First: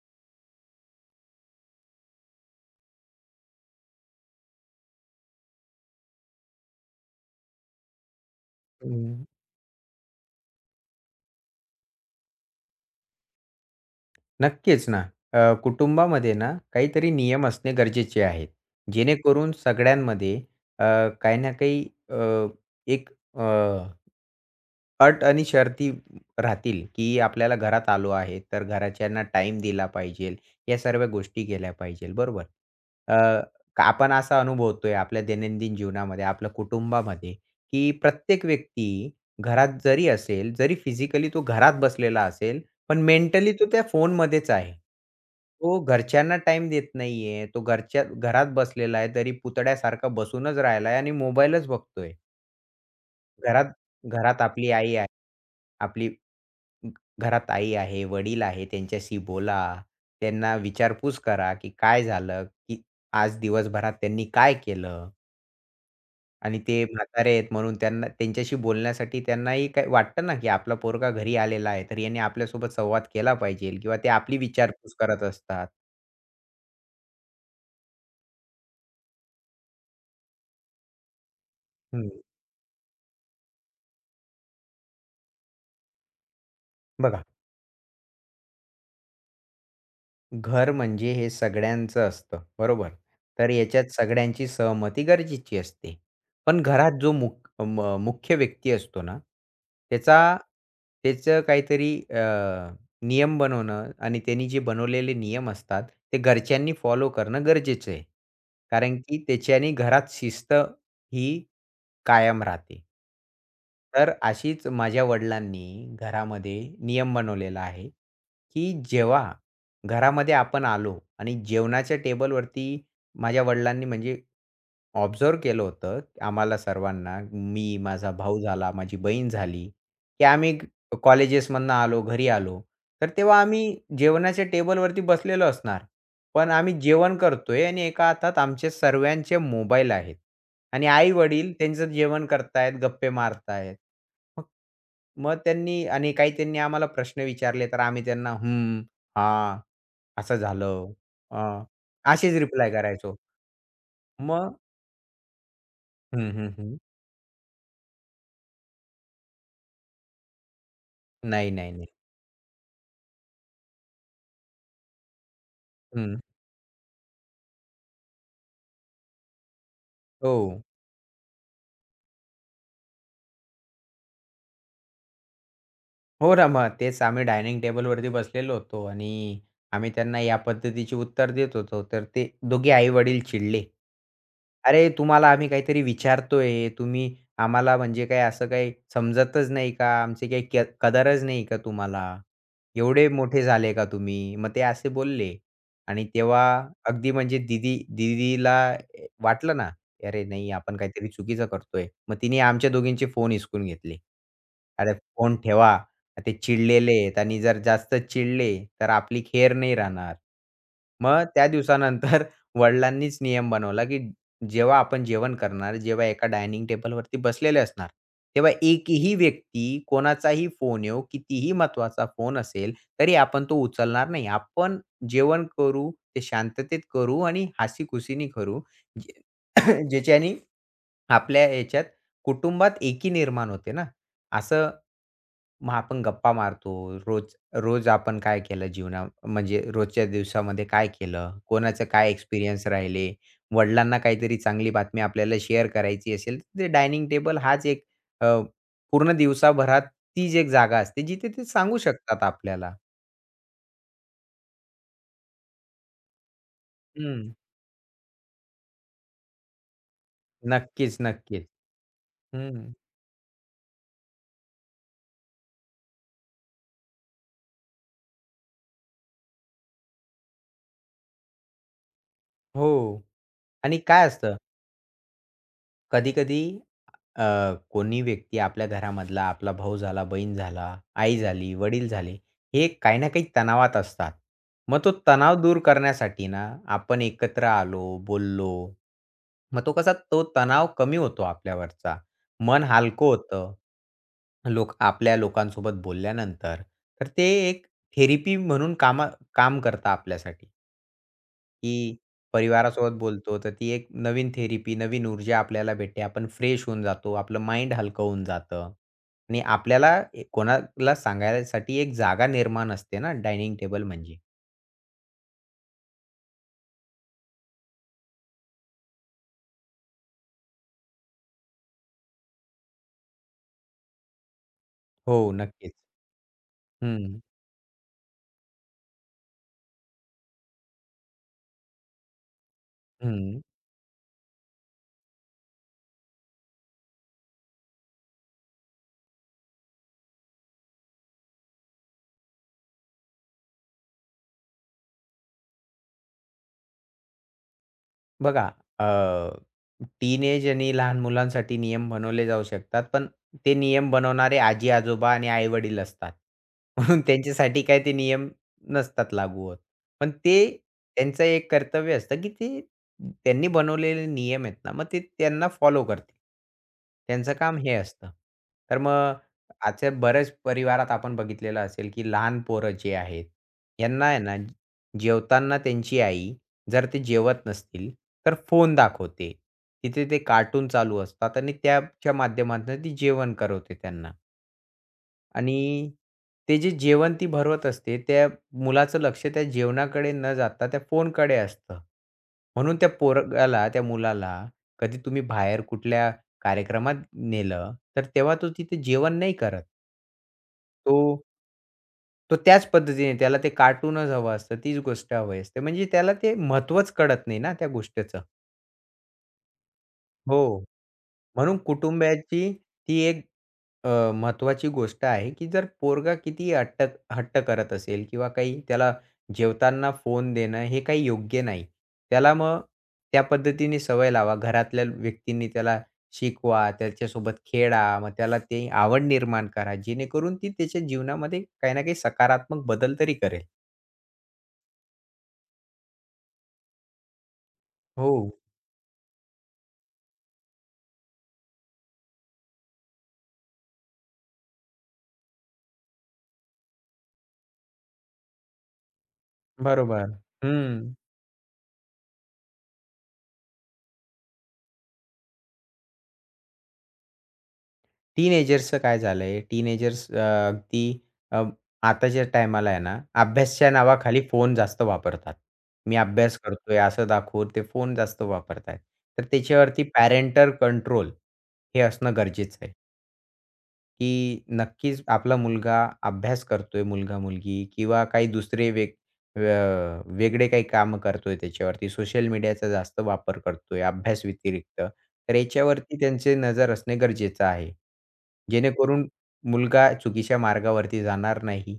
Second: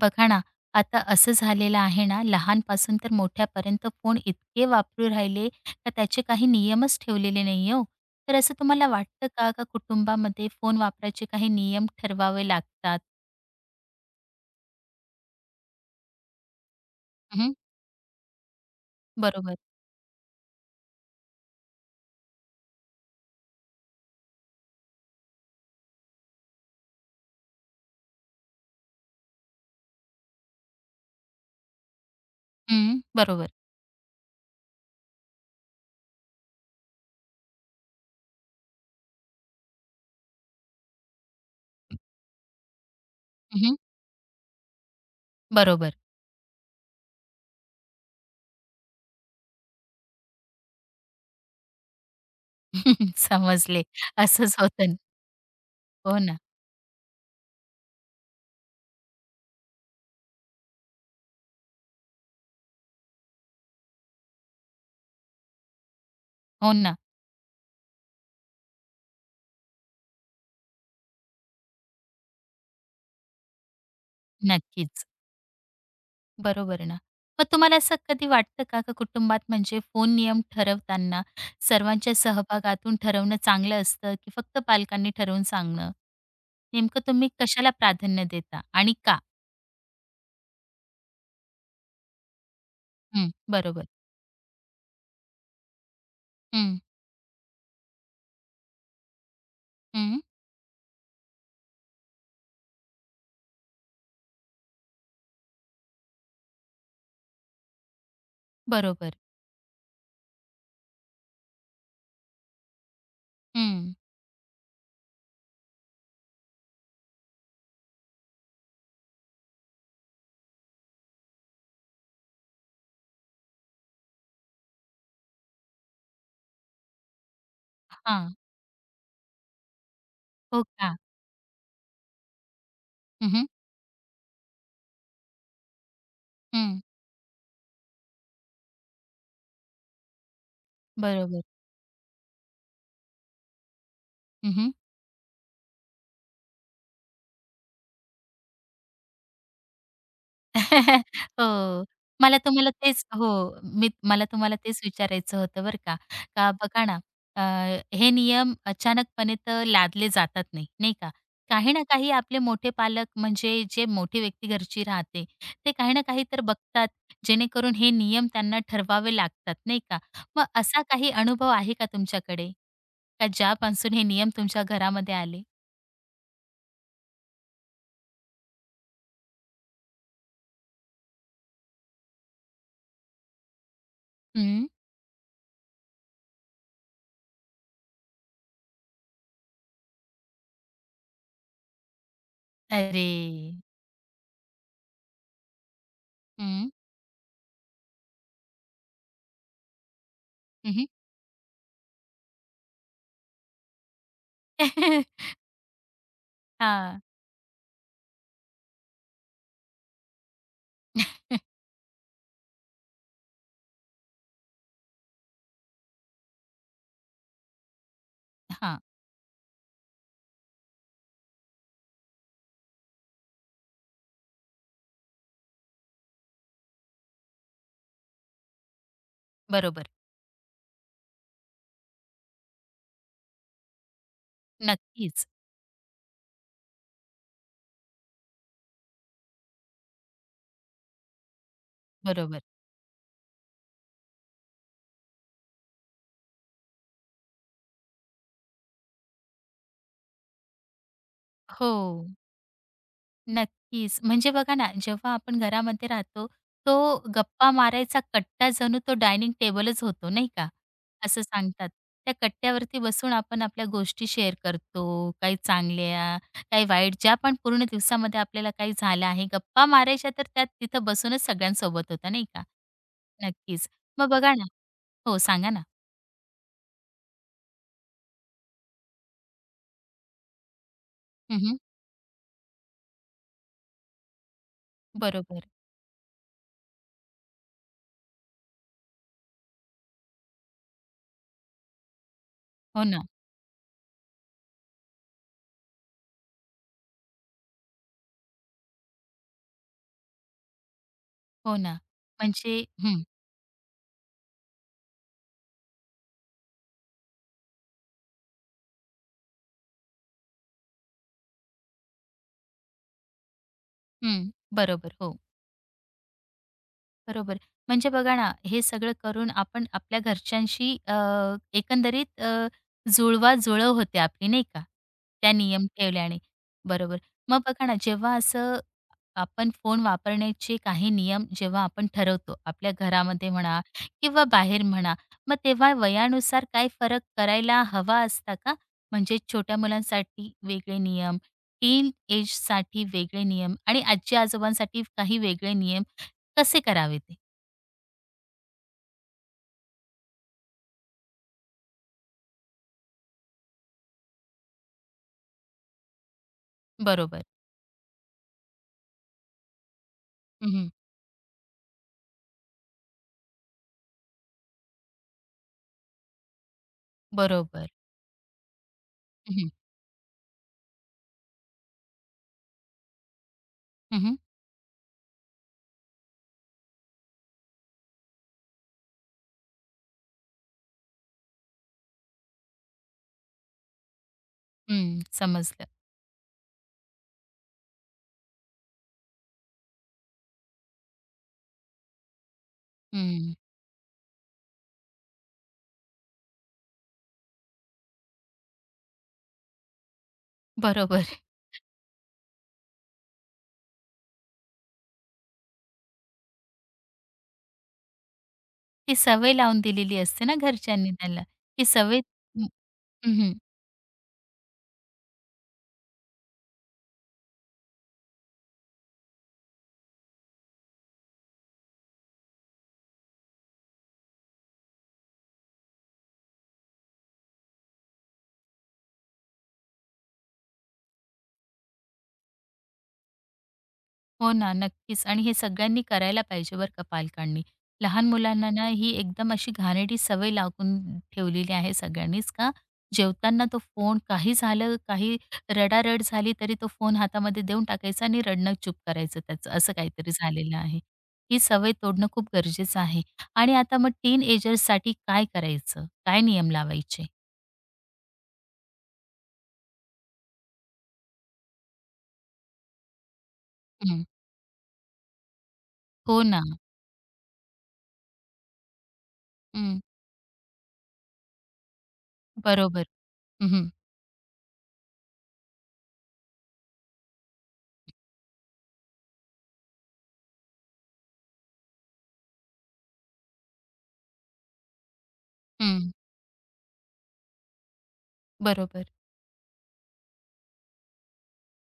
बघा ना, आता असं झालेलं आहे ना, लहानपासून तर मोठ्यापर्यंत फोन इतके वापरू राहिले का त्याचे काही नियमच ठेवलेले नाही हो. तर असं तुम्हाला हं, वाटतं का, का कुटुंबामध्ये फोन वापरायचे काही नियम ठरवावे लागतात? नक्कीच ना. कुटुंबामध्ये ना काहीतरी नियम हं, असणे गरजेचे आहेत. जेणेकरून बरोबर. सगळ्यांमध्ये अ, काही ना काही अ, एक अट आणि शर्ती राहतील, की आपल्याला घरात आलो आहे, तर घरच्यांना टाईम दिला पाहिजेल. या सर्व गोष्टी केल्या पाहिजेल, बरोबर. हं, अ, बरोबर. आपण असा अनुभवतोय आपल्या दैनंदिन जीवनामध्ये, आपल्या कुटुंबामध्ये, की प्रत्येक व्यक्ती घरात जरी असेल, जरी फिजिकली तो घरात बसलेला असेल, पण मेंटली तो हं, त्या फोनमध्येच आहे. तो बरोबर. घरच्यांना टाईम देत नाहीये. तो घरच्या घरात बसलेला आहे, तरी पुतळ्यासारखा बसूनच राहिला आणि मोबाईलच बघतोय. घरात समजले. घरात असंच आपली होतं. न. आई आहे. आपली हो ना, घ घरात आई आहे, वडील आहे, त्यांच्याशी बोला. त्यांना विचारपूस करा, की काय झालं, की आज दिवसभरात त्यांनी काय केलं? आणि हो ते ना. म्हातारे आहेत म्हणून त्यांना त्यांच्याशी बोलण्यासाठी त्यांनाही काही वाटतं ना, की आपला पोरगा घरी आलेला आहे, तर याने आपल्यासोबत संवाद केला पाहिजे किंवा ते आपली विचारपूस नक्कीच. करत असतात. बरोबर आहे ना. मग तुम्हाला असं कधी वाटतं का, का कुटुंबात म्हणजे फोन नियम ठरवताना हं, सर्वांच्या सहभागातून ठरवणं चांगलं असतं, की फक्त पालकांनी ठरवून सांगणं? नेमकं बघा. तुम्ही कशाला प्राधान्य देता आणि का? घर म्हणजे हे सगळ्यांचं असतं, बरोबर? हं, तर बरोबर. याच्यात सगळ्यांची सहमती गरजेची असते. पण हं, घरात जो मुख्य व्यक्ती असतो ना, त्याचा हं, त्याचं काहीतरी नियम बनवणं आणि त्यांनी जे बनवलेले नियम असतात, ते घरच्यांनी फॉलो करणं गरजेचं आहे. कारण बरोबर. की त्याच्याने घरात शिस्त ही कायम राहते. हं, तर अशीच माझ्या वडिलांनी घरामध्ये नियम बनवलेला आहे, की जेव्हा घरामध्ये आपण आलो आणि जेवणाच्या टेबलवरती माझ्या वडिलांनी म्हणजे ऑब्झर्व्ह केलं होतं आम्हाला सर्वांना, मी, माझा हां. भाऊ झाला, माझी बहीण झाली, की आम्ही हो का? कॉलेजेसमधनं आलो, घरी आलो, तर हं, तेव्हा हं, आम्ही जेवणाच्या टेबलवरती बसलेलो असणार. पण आम्ही जेवण करतोय आणि एका हातात आमचे सर्वांचे मोबाईल आहेत. आणि बरोबर. आई-वडील त्यांचं जेवण करतायत, गप्पे मारतायत. मग मग त्यांनी आणि काही त्यांनी आम्हाला प्रश्न विचारले, तर आम्ही त्यांना "हं, हां, असं झालं." अ, हो. मला असेच तुम्हाला रिप्लाय तेच करायचो. हो, मला तुम्हाला मग तेच विचारायचं होतं बरं का. हं, का हं, हं. बघा ना, हे नियम अचानकपणे तर लादले जातात नाही, नाही का. नाही, काही नाही, ना नाही. काही आपले मोठे पालक म्हणजे जे मोठी व्यक्ती घरची राहते, ते काही ना हं. काही तर बघतात, जेणेकरून हे नियम त्यांना ठरवावे लागतात, नाही का. हो. मग असा काही अनुभव आहे का तुमच्याकडे? का ज्यापासून हे नियम तुमच्या घरामध्ये आले? हो ना, मग तेच आम्ही डायनिंग टेबलवरती बसलेलो होतो आणि आम्ही त्यांना या पद्धतीची उत्तर देत होतो. तर ते दोघे आई-वडील चिडले. हं. "अरे, तुम्हाला आम्ही काहीतरी विचारतोय, तुम्ही आम्हाला म्हणजे काय असं काही समजतच नाही का? आमची काही कदरच नाही का तुम्हाला? एवढे अरे! मोठे झाले का तुम्ही?" मग ते असे बोलले आणि तेव्हा हं. अगदी म्हणजे दीदीला वाटलं ना, "अरे नाही, आपण हं, काहीतरी चुकीचं करतोय." मग तिने आमच्या दोघींचे फोन हिसकून घेतले. "अरे, हं. फोन ठेवा." ते चिडलेले आहेत आणि जर जास्त चिडले, तर आपली खेर नाही राहणार. मग त्या दिवसानंतर वडिलांनीच नियम बनवला, की जेव्हा आपण जेवण करणार, जेव्हा एका डायनिंग टेबलवरती बसलेले असणार, तेव्हा हां, एकही व्यक्ती, कोणाचाही फोन येवो, कितीही महत्त्वाचा फोन असेल, तरी आपण तो उचलणार नाही. आपण जेवण करू, ते शांततेत करू आणि हसी-खुशीने करू. जे बरोबर. ज्याच्याने आपल्या याच्यात कुटुंबात एकी निर्माण होते ना, असं नक्कीच, मग आपण गप्पा मारतो. रोज रोज आपण काय केलं म्हणजे रोजच्या दिवसामध्ये काय केलं? कोणाचं काय बरोबर. एक्सपिरियन्स राहिले? वडिलांना काहीतरी चांगली बातमी आपल्याला शेअर करायची असेल, तर ते डायनिंग टेबल हाच एक अ, पूर्ण दिवसाभरात तीच एक जागा असते, जिथे ते हो, सांगू शकतात आपल्याला. नक्कीच. म्हणजे बघा ना, जेव्हा आपण घरामध्ये राहतो, तो हं. गप्पा मारायचा कट्टा जणू तो डायनिंग टेबलच होतो, नाही का? नक्कीच, असं नक्कीच. सांगतात. त्या हं. कट्ट्यावरती बसून आपण आपल्या गोष्टी शेअर करतो, काही चांगल्या, काही वाईट, ज्या पण पूर्ण दिवसामध्ये आपल्याला काही झालं आहे, गप्पा मारायच्या तर त्यात तिथं बसूनच सगळ्यांसोबत होता, नाही का? हो. नक्कीच. आणि काय मग बघा असतं, ना हो, सांगा ना. कधी-कधी कोणी व्यक्ती आपल्या घरामधला, आपला भाऊ झाला, बहीण झाला, आई झाली, हं, वडील झाले, हे काही ना काही तणावात असतात. मग तो तणाव बरोबर. दूर करण्यासाठी ना, आपण एकत्र आलो, बोललो, मग तो कसा तो तणाव कमी होतो आपल्यावरचा. मन हो ना, हलकं होतं. लोक आपल्या लोकांसोबत बोलल्यानंतर. तर ते एक थेरपी म्हणून काम करतं आपल्यासाठी. हो ना. की म्हणजे परिवारासोबत हं. बोलतो, तर ती एक नवीन थेरपी, नवीन ऊर्जा आपल्याला भेटते. आपण फ्रेश होऊन जातो. आपलं माइंड हलकं होऊन जातं आणि आपल्याला कोणाला सांगायसाठी एक जागा निर्माण असते ना, डायनिंग टेबल म्हणजे. हं, बरोबर. हो, बरोबर. म्हणजे बघा ना, हे सगळं करून आपण आपल्या घरच्यांशी एकंदरीत जुळवाजुळव होते आपली, नाही का? हो, त्या नियम नक्कीच. ठेवल्याने. बरोबर. हम्म मग बघा ना, जेव्हा असं आपण फोन वापरण्याचे काही नियम जेव्हा आपण ठरवतो आपल्या घरामध्ये हं. म्हणा किंवा बाहेर म्हणा, मग तेव्हा वयानुसार काय फरक करायला हवा असता का? म्हणजे छोट्या मुलांसाठी वेगळे नियम, टीन एजसाठी वेगळे नियम आणि आजी-आजोबांसाठी काही वेगळे नियम कसे करावे ते? बघा, अ, टीनेज आणि लहान मुलांसाठी नियम बनवले जाऊ शकतात, पण ते नियम बनवणारे आजी-आजोबा आणि आई-वडील असतात. म्हणून बरोबर. त्यांच्यासाठी काय ते नियम नसतात लागू होत. पण ते हं, हं. त्यांचं एक कर्तव्य असतं, की ते त्यांनी बनवलेले नियम आहेत ना, मग ते त्यांना फॉलो करतील. त्यांचं काम बरोबर. हे असतं. तर मग हं, हं. आजच्या बऱ्याच परिवारात आपण बघितलेलं असेल, की लहान पोरं जे आहेत, यांना हं, आहे ना, जेवताना त्यांची आई जर ते जेवत नसतील, तर फोन दाखवते. तिथे ते कार्टून चालू असतात आणि त्याच्या माध्यमातून ती जेवण करवते त्यांना. आणि समजलं. ते जे जेवण ती भरवत असते, त्या मुलाचं लक्ष त्या जेवणाकडे न जाता त्या फोनकडे असतं. म्हणून त्या हं. पोरगाला, त्या मुलाला कधी तुम्ही बाहेर कुठल्या कार्यक्रमात नेलं, तर तेव्हा तो तिथे जेवण नाही करत. तो बरोबर. तो त्याच पद्धतीने त्याला ते कार्टूनच हवं असतं, तीच गोष्ट हवी असते. म्हणजे त्याला ते महत्त्वच कळत नाही ना त्या गोष्टीचं. ती सवय लावून दिलेली असते ना हो. घरच्यांनी त्याला. म्हणून ती सवय हं, कुटुंबाची ती एक महत्त्वाची गोष्ट आहे, की जर पोरगा कितीही हट्ट हट्ट करत असेल किंवा काही त्याला जेवताना फोन देणं हे काही योग्य नाही. त्याला मग त्या पद्धतीने सवय लावा. घरातल्या व्यक्तींनी त्याला शिकवा, त्याच्यासोबत खेळा, मग त्याला ते आवड निर्माण करा, जेणेकरून ती त्याच्या जीवनामध्ये काही ना काही सकारात्मक बदल तरी करेल. हो ना, नक्कीच आणि हे सगळ्यांनी करायला पाहिजे बरं का पालकांनी. लहान हो, मुलांना ना ही एकदम अशी घाणेरडी सवय लागून ठेवलेली आहे सगळ्यांनीच का जेवताना तो फोन काही झालं, काही रडारड झाली तरी तो फोन हातामध्ये देऊन टाकायचा आणि रडणं चूप करायचं त्याचं, असं बरोबर. काहीतरी झालेलं आहे. हं. ही सवय तोडणं खूप गरजेचं आहे. आणि आता मग टीनएजर्ससाठी काय करायचं? काय नियम लावायचे? टीनेजर्सचं काय झालंय, टीनेजर्स अ, अगदी अ, आताच्या टायमाला आहे ना, अभ्यासच्या हं. नावाखाली फोन जास्त वापरतात. मी हो अभ्यास ना. करतोय असं दाखवून ते फोन जास्त वापरतायत. तर हं. त्याच्यावरती पॅरेंटल कंट्रोल हे असणं गरजेचं आहे, बरोबर. हं. की नक्कीच आपला मुलगा अभ्यास करतोय, मुलगा-मुलगी किंवा काही दुसरे अ, वेगळे काही कामं करतोय त्याच्यावरती, सोशल मीडियाचा जास्त वापर करतोय अभ्यास व्यतिरिक्त, तर हं. याच्यावरती त्यांची नजर असणे गरजेचं आहे. बरोबर, जेणेकरून मुलगा चुकीच्या मार्गावरती जाणार नाही.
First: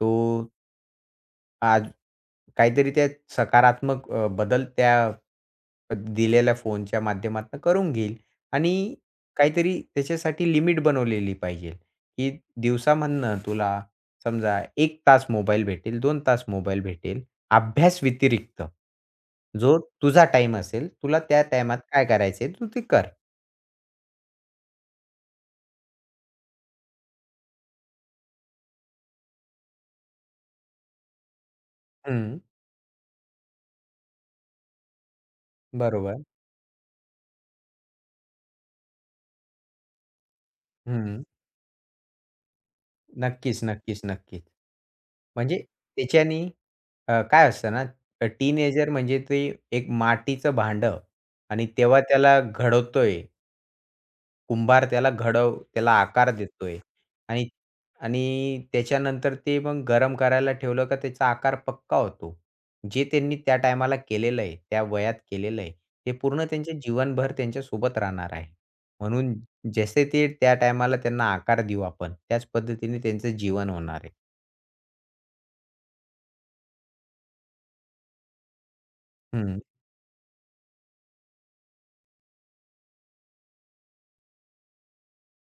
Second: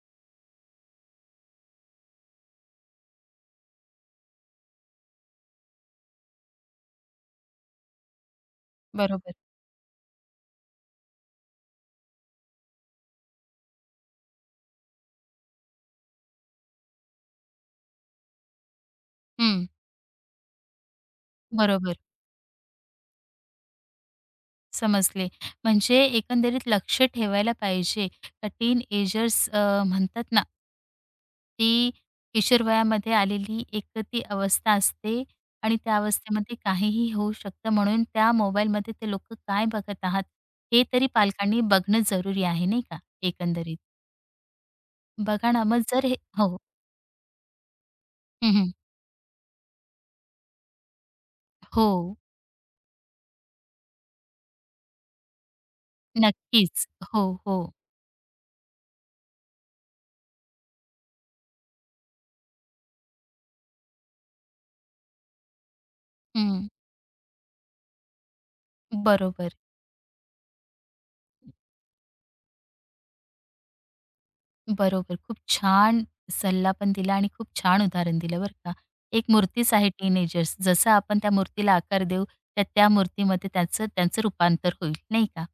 तो आज काहीतरी त्या सकारात्मक बदल त्या दिलेल्या फोनच्या माध्यमातून करून घेईल आणि बरोबर. काहीतरी त्याच्यासाठी लिमिट बनवलेली पाहिजे, की दिवसामधनं तुला समजा 1 तास मोबाईल भेटेल, 2 तास मोबाईल भेटेल. अभ्यास व्यतिरिक्त हं. जो तुझा टाईम असेल, तुला त्या टाईमात बरोबर. काय करायचंय तू ते कर. समजले. म्हणजे एकंदरीत लक्ष ठेवायला पाहिजे. टीनएजर्स म्हणतात ना, ती हं, किशोरवयामध्ये आलेली एक ती अवस्था असते आणि त्या बरोबर. अवस्थेमध्ये काहीही होऊ शकतं. म्हणून त्या मोबाईलमध्ये ते लोकं काय बघत आहात, हे तरी हं. पालकांनी बघणं जरुरी आहे, नाही का, नक्कीच, एकंदरीत. नक्कीच, नक्कीच. बघा म्हणजे ना, मग जर हे त्याच्यानी हो. काय असतं ना, हं, हं. टीनेजर म्हणजे ते एक मातीचं भांडं आणि हो, तेव्हा त्याला घडवतोय कुंभार त्याला त्याला आकार देतोय नक्कीच. हो, आणि हो. आणि त्याच्यानंतर ते मग गरम करायला ठेवलं का त्याचा आकार पक्का होतो. जे त्यांनी त्या टायमाला केलेलं आहे, त्या वयात केलेलं आहे, ते पूर्ण हं, त्यांच्या जीवनभर त्यांच्यासोबत राहणार आहे. म्हणून बरोबर. जसे ते त्या टायमाला त्यांना आकार देऊ आपण, त्याच पद्धतीने त्यांचं जीवन होणार आहे. बरोबर. खूप छान सल्ला पण दिला आणि खूप छान उदाहरण दिलं बरं का. एक हं. मूर्तीच आहे टीनेजर्स. जसं आपण त्या मूर्तीला आकार देऊ, तर त्या मूर्तीमध्ये त्याचं त्यांचं रूपांतर होईल, नाही का?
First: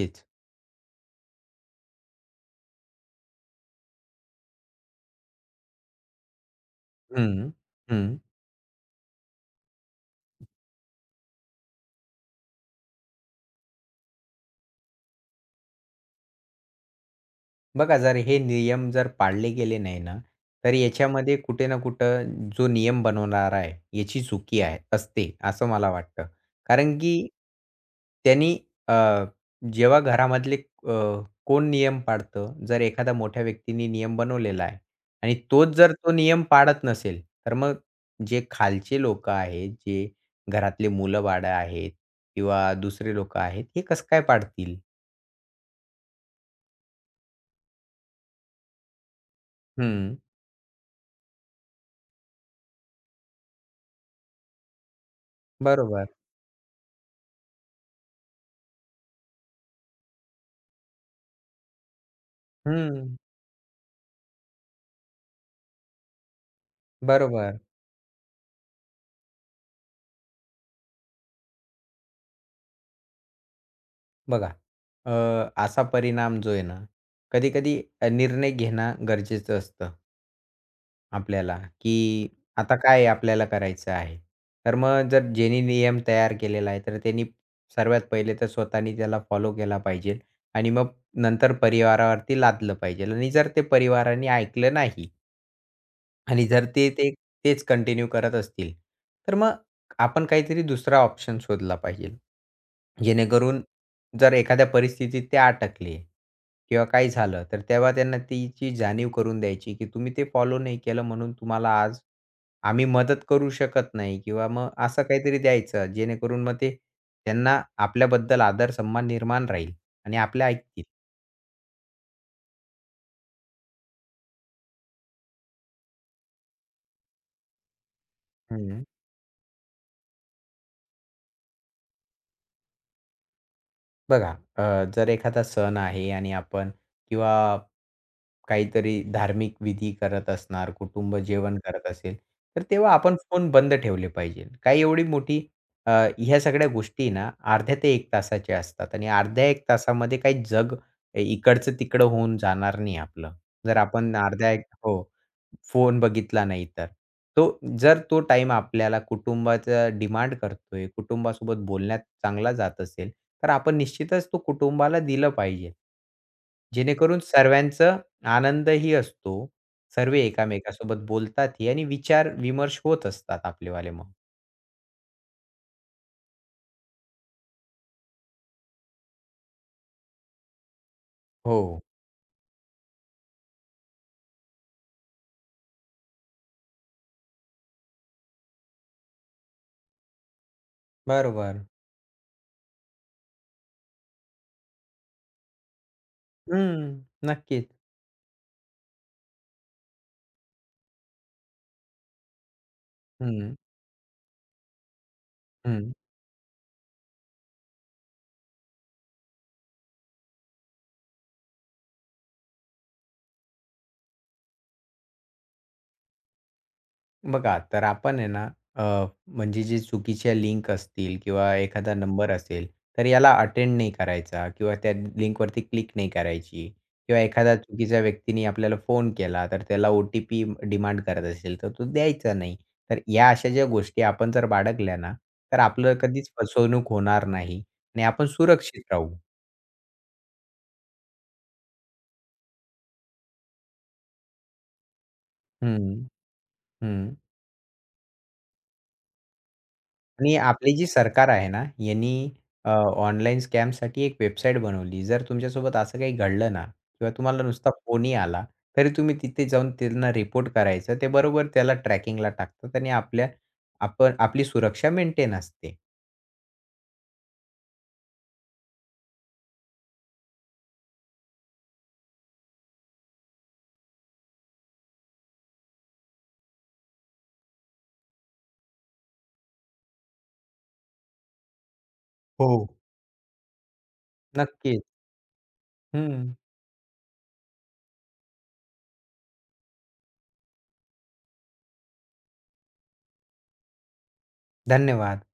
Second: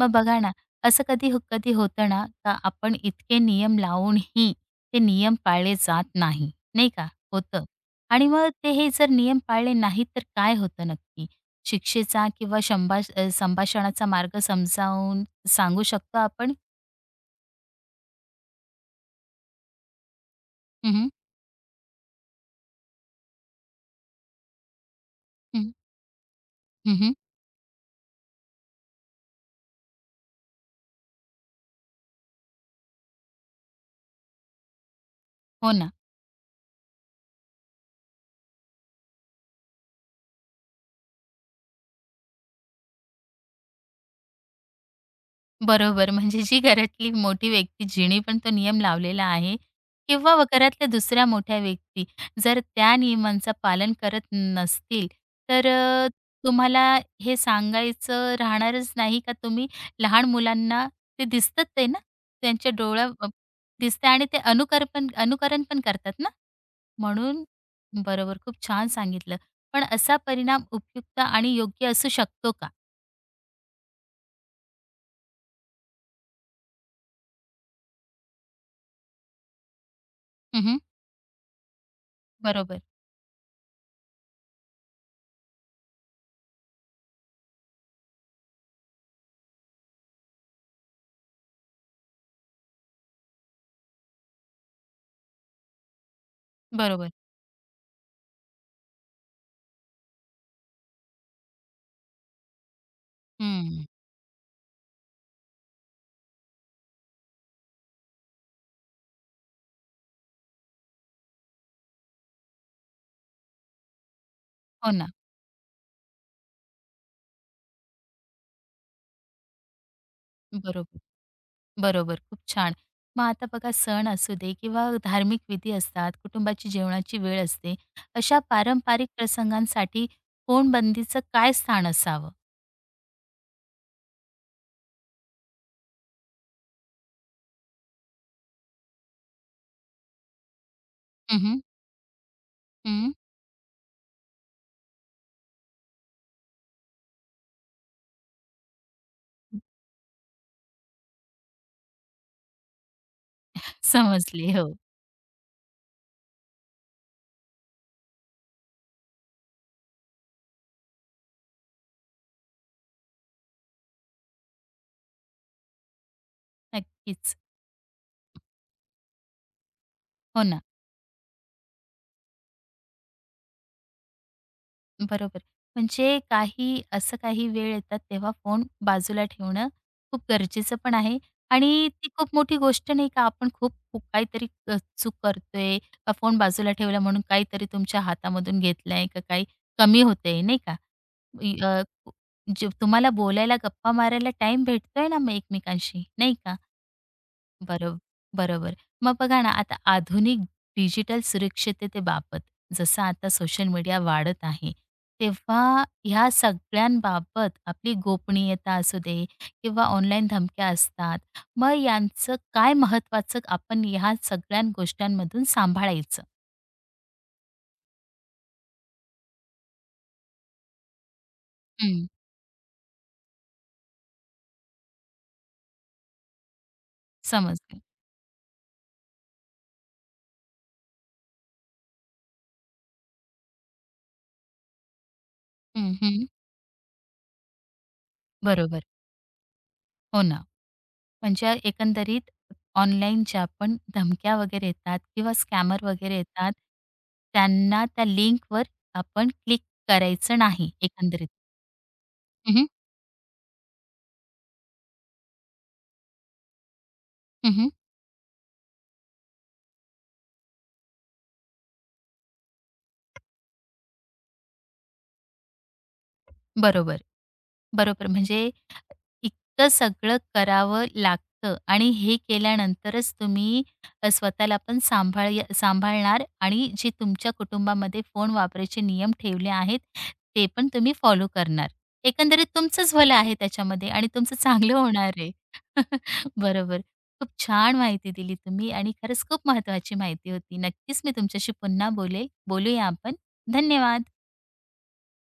मग बघा ना, कधी होतं ना, का आपण इतके नियम लावूनही ते नियम पाळले जात नाही, नाही का? हं. होतं. हं. आणि मग ते हे जर नियम पाळले नाहीत, तर काय होतं नक्की? शिक्षेचा किंवा संभाषणाचा मार्ग समजावून सांगू शकतो आपण? बघा जर हे नियम जर पाळले गेले नाही ना, तर हं, हं. याच्यामध्ये कुठे ना कुठं जो नियम बनवणारा आहे, याची चुकी आहे असते, असं हं, मला वाटतं. कारण की त्यांनी अ, जेव्हा घरामधले अ, कोण नियम पाळतं? जर एखाद्या मोठ्या व्यक्तीने नियम बनवलेला आहे आणि तोच हो ना, जर तो नियम पाळत नसेल, तर मग जे खालचे लोकं आहेत, जे घरातले मुलं-बाळं आहेत किंवा दुसरे लोकं आहेत, हे कसं काय पाळतील? बरोबर. म्हणजे जी घरातली मोठी व्यक्ती जिने पण तो नियम लावलेला आहे हं, किंवा व घरातल्या दुसऱ्या मोठ्या व्यक्ती जर त्या नियमांचं पालन करत नसतील, तर बरोबर. तुम्हाला हे सांगायचं राहणारच नाही का तुम्ही लहान मुलांना ते दिसतात ते ना, त्यांच्या डोळ्या हं. अ, दिसतं आणि ते अनुकरण पण करतात ना, म्हणून बरोबर. बरोबर, खूप छान सांगितलं. पण असा परिणाम उपयुक्त आणि योग्य असू शकतो का? बघा, अ, असा परिणाम जो आहे ना, कधी-कधी निर्णय घेणं गरजेचं असतं हं, आपल्याला, की आता बरोबर, काय आपल्याला करायचं आहे. तर मग जर ज्यांनी नियम तयार केलेला आहे, तर त्यांनी सर्वात पहिले तर स्वतःनी त्याला फॉलो केला पाहिजे आणि मग नंतर परिवारावरती लादलं पाहिजे आणि जर ते परिवाराने ऐकलं नाही आणि जर ते बरोबर. ते तेच कंटिन्यू करत असतील, तर मग आपण काहीतरी दुसरा ऑप्शन शोधला पाहिजे. जेणेकरून हं, जर एखाद्या परिस्थितीत ते अटकले किंवा काही झालं, तर तेव्हा त्यांना तिची जाणीव करून द्यायची, की तुम्ही ते फॉलो नाही केलं म्हणून तुम्हाला आज आम्ही मदत करू शकत नाही किंवा मग हो असं ना. काहीतरी द्यायचं, जेणेकरून मग ते त्यांना आपल्याबद्दल आदर सन्मान निर्माण राहील आणि आपल्या ऐकतील. बरोबर, बरोबर. खूप छान. मग आता बघा सण असू दे किंवा धार्मिक विधी असतात, कुटुंबाची जेवणाची वेळ असते. अशा हं. पारंपरिक प्रसंगांसाठी फोनबंदीचं काय स्थान असावं? बघा, जर एखादा सण आहे आणि आपण किंवा काहीतरी धार्मिक विधी करत असणार, कुटुंब हं, जेवण हं. करत असेल, तर तेव्हा आपण फोन बंद ठेवले पाहिजे. काही एवढी मोठी अ, ह्या सगळ्या गोष्टी ना अर्ध्या ते एक तासाच्या असतात आणि अर्ध्या 1 तासामध्ये काही जग इकडचं-तिकडं होऊन जाणार नाही आपलं. जर आपण अर्ध्या समजले. 1 हो, हो. फोन बघितला नाही तर. तो जर तो टाईम आपल्याला कुटुंबाचा डिमांड करतोय, कुटुंबासोबत बोलण्यात चांगला जात असेल, तर आपण निश्चितच तो कुटुंबाला दिलं पाहिजे. जेणेकरून नक्कीच. सर्वांचा आनंदही असतो. सर्व हो ना. एकामेकासोबत बोलतातही आणि विचार-विमर्श होत असतात आपलेवाले मग. बरोबर. म्हणजे काही असं काही वेळ येतात तेव्हा फोन बाजूला ठेवणं खूप गरजेचं पण आहे हो. आणि ती खूप मोठी गोष्ट नाही का आपण खूप खूप काहीतरी चूक करतोय का फोन बाजूला ठेवला म्हणून काहीतरी तुमच्या हातामधून घेतलंय का काही कमी होतंय नाही का? इ बरोबर. अ, जे तुम्हाला बोलायला, गप्पा मारायला टाईम भेटतोय ना मग एकमेकांशी, नाही का? हं. नक्कीच. बरोब बरोबर. मग बघा ना, आता आधुनिक डिजिटल सुरक्षिततेबाबत जसं आता हं, सोशल मीडिया वाढत आहे, तेव्हा हं. ह्या सगळ्यांबाबत आपली गोपनीयता असू दे किंवा ऑनलाईन धमक्या असतात, मग यांचं काय महत्त्वाचं आपण ह्या सगळ्या गोष्टींमधून सांभाळायचं? बघा, तर आपण आहे ना, अ, म्हणजे जे चुकीच्या लिंक असतील किंवा एखादा हं, नंबर असेल, तर याला अटेंड नाही करायचा किंवा त्या लिंकवरती क्लिक नाही करायची किंवा एखादा समजलं. चुकीच्या व्यक्तीने आपल्याला फोन केला, तर त्याला OTP डिमांड करत असेल, तर तो द्यायचा नाही. तर या अशा ज्या गोष्टी आपण जर बाळगल्या ना, तर हं, आपलं हं. कधीच फसवणूक होणार नाही आणि आपण बरोबर. सुरक्षित राहू. हो ना. म्हणजे एकंदरीत ऑनलाईन ज्या पण धमक्या वगैरे येतात किंवा स्कॅमर हं, वगैरे येतात, हं. त्यांना त्या लिंकवर आपण क्लिक आणि करायचं नाही आपली जी एकंदरीत. सरकार आहे ना, यांनी हं, हं. ऑनलाईन स्कॅमसाठी एक वेबसाईट बनवली. जर तुमच्यासोबत असं काही घडलं ना किंवा तुम्हाला नुसता फोनही आला, तरी तुम्ही तिथे जाऊन त्यांना रिपोर्ट करायचं. ते बरोबर त्याला ट्रॅकिंगला टाकतात आणि आपण आपली सुरक्षा मेंटेन असते. बरोबर, बरोबर. म्हणजे इतकं सगळं करावं लागतं आणि हे केल्यानंतरच तुम्ही स्वतःला पण सांभाळणार आणि जे तुमच्या कुटुंबामध्ये फोन वापरायचे नियम ठेवले आहेत, ते पण तुम्ही फॉलो करणार. एकंदरीत हो. तुमचंच भलं आहे त्याच्यामध्ये आणि तुमचं चांगलं नक्कीच. होणार आहे. हं. बरोबर. खूप छान माहिती दिली तुम्ही आणि खरंच खूप महत्त्वाची माहिती होती. नक्कीच मी तुमच्याशी पुन्हा बोलेल. बोलूया आपण. धन्यवाद. धन्यवाद.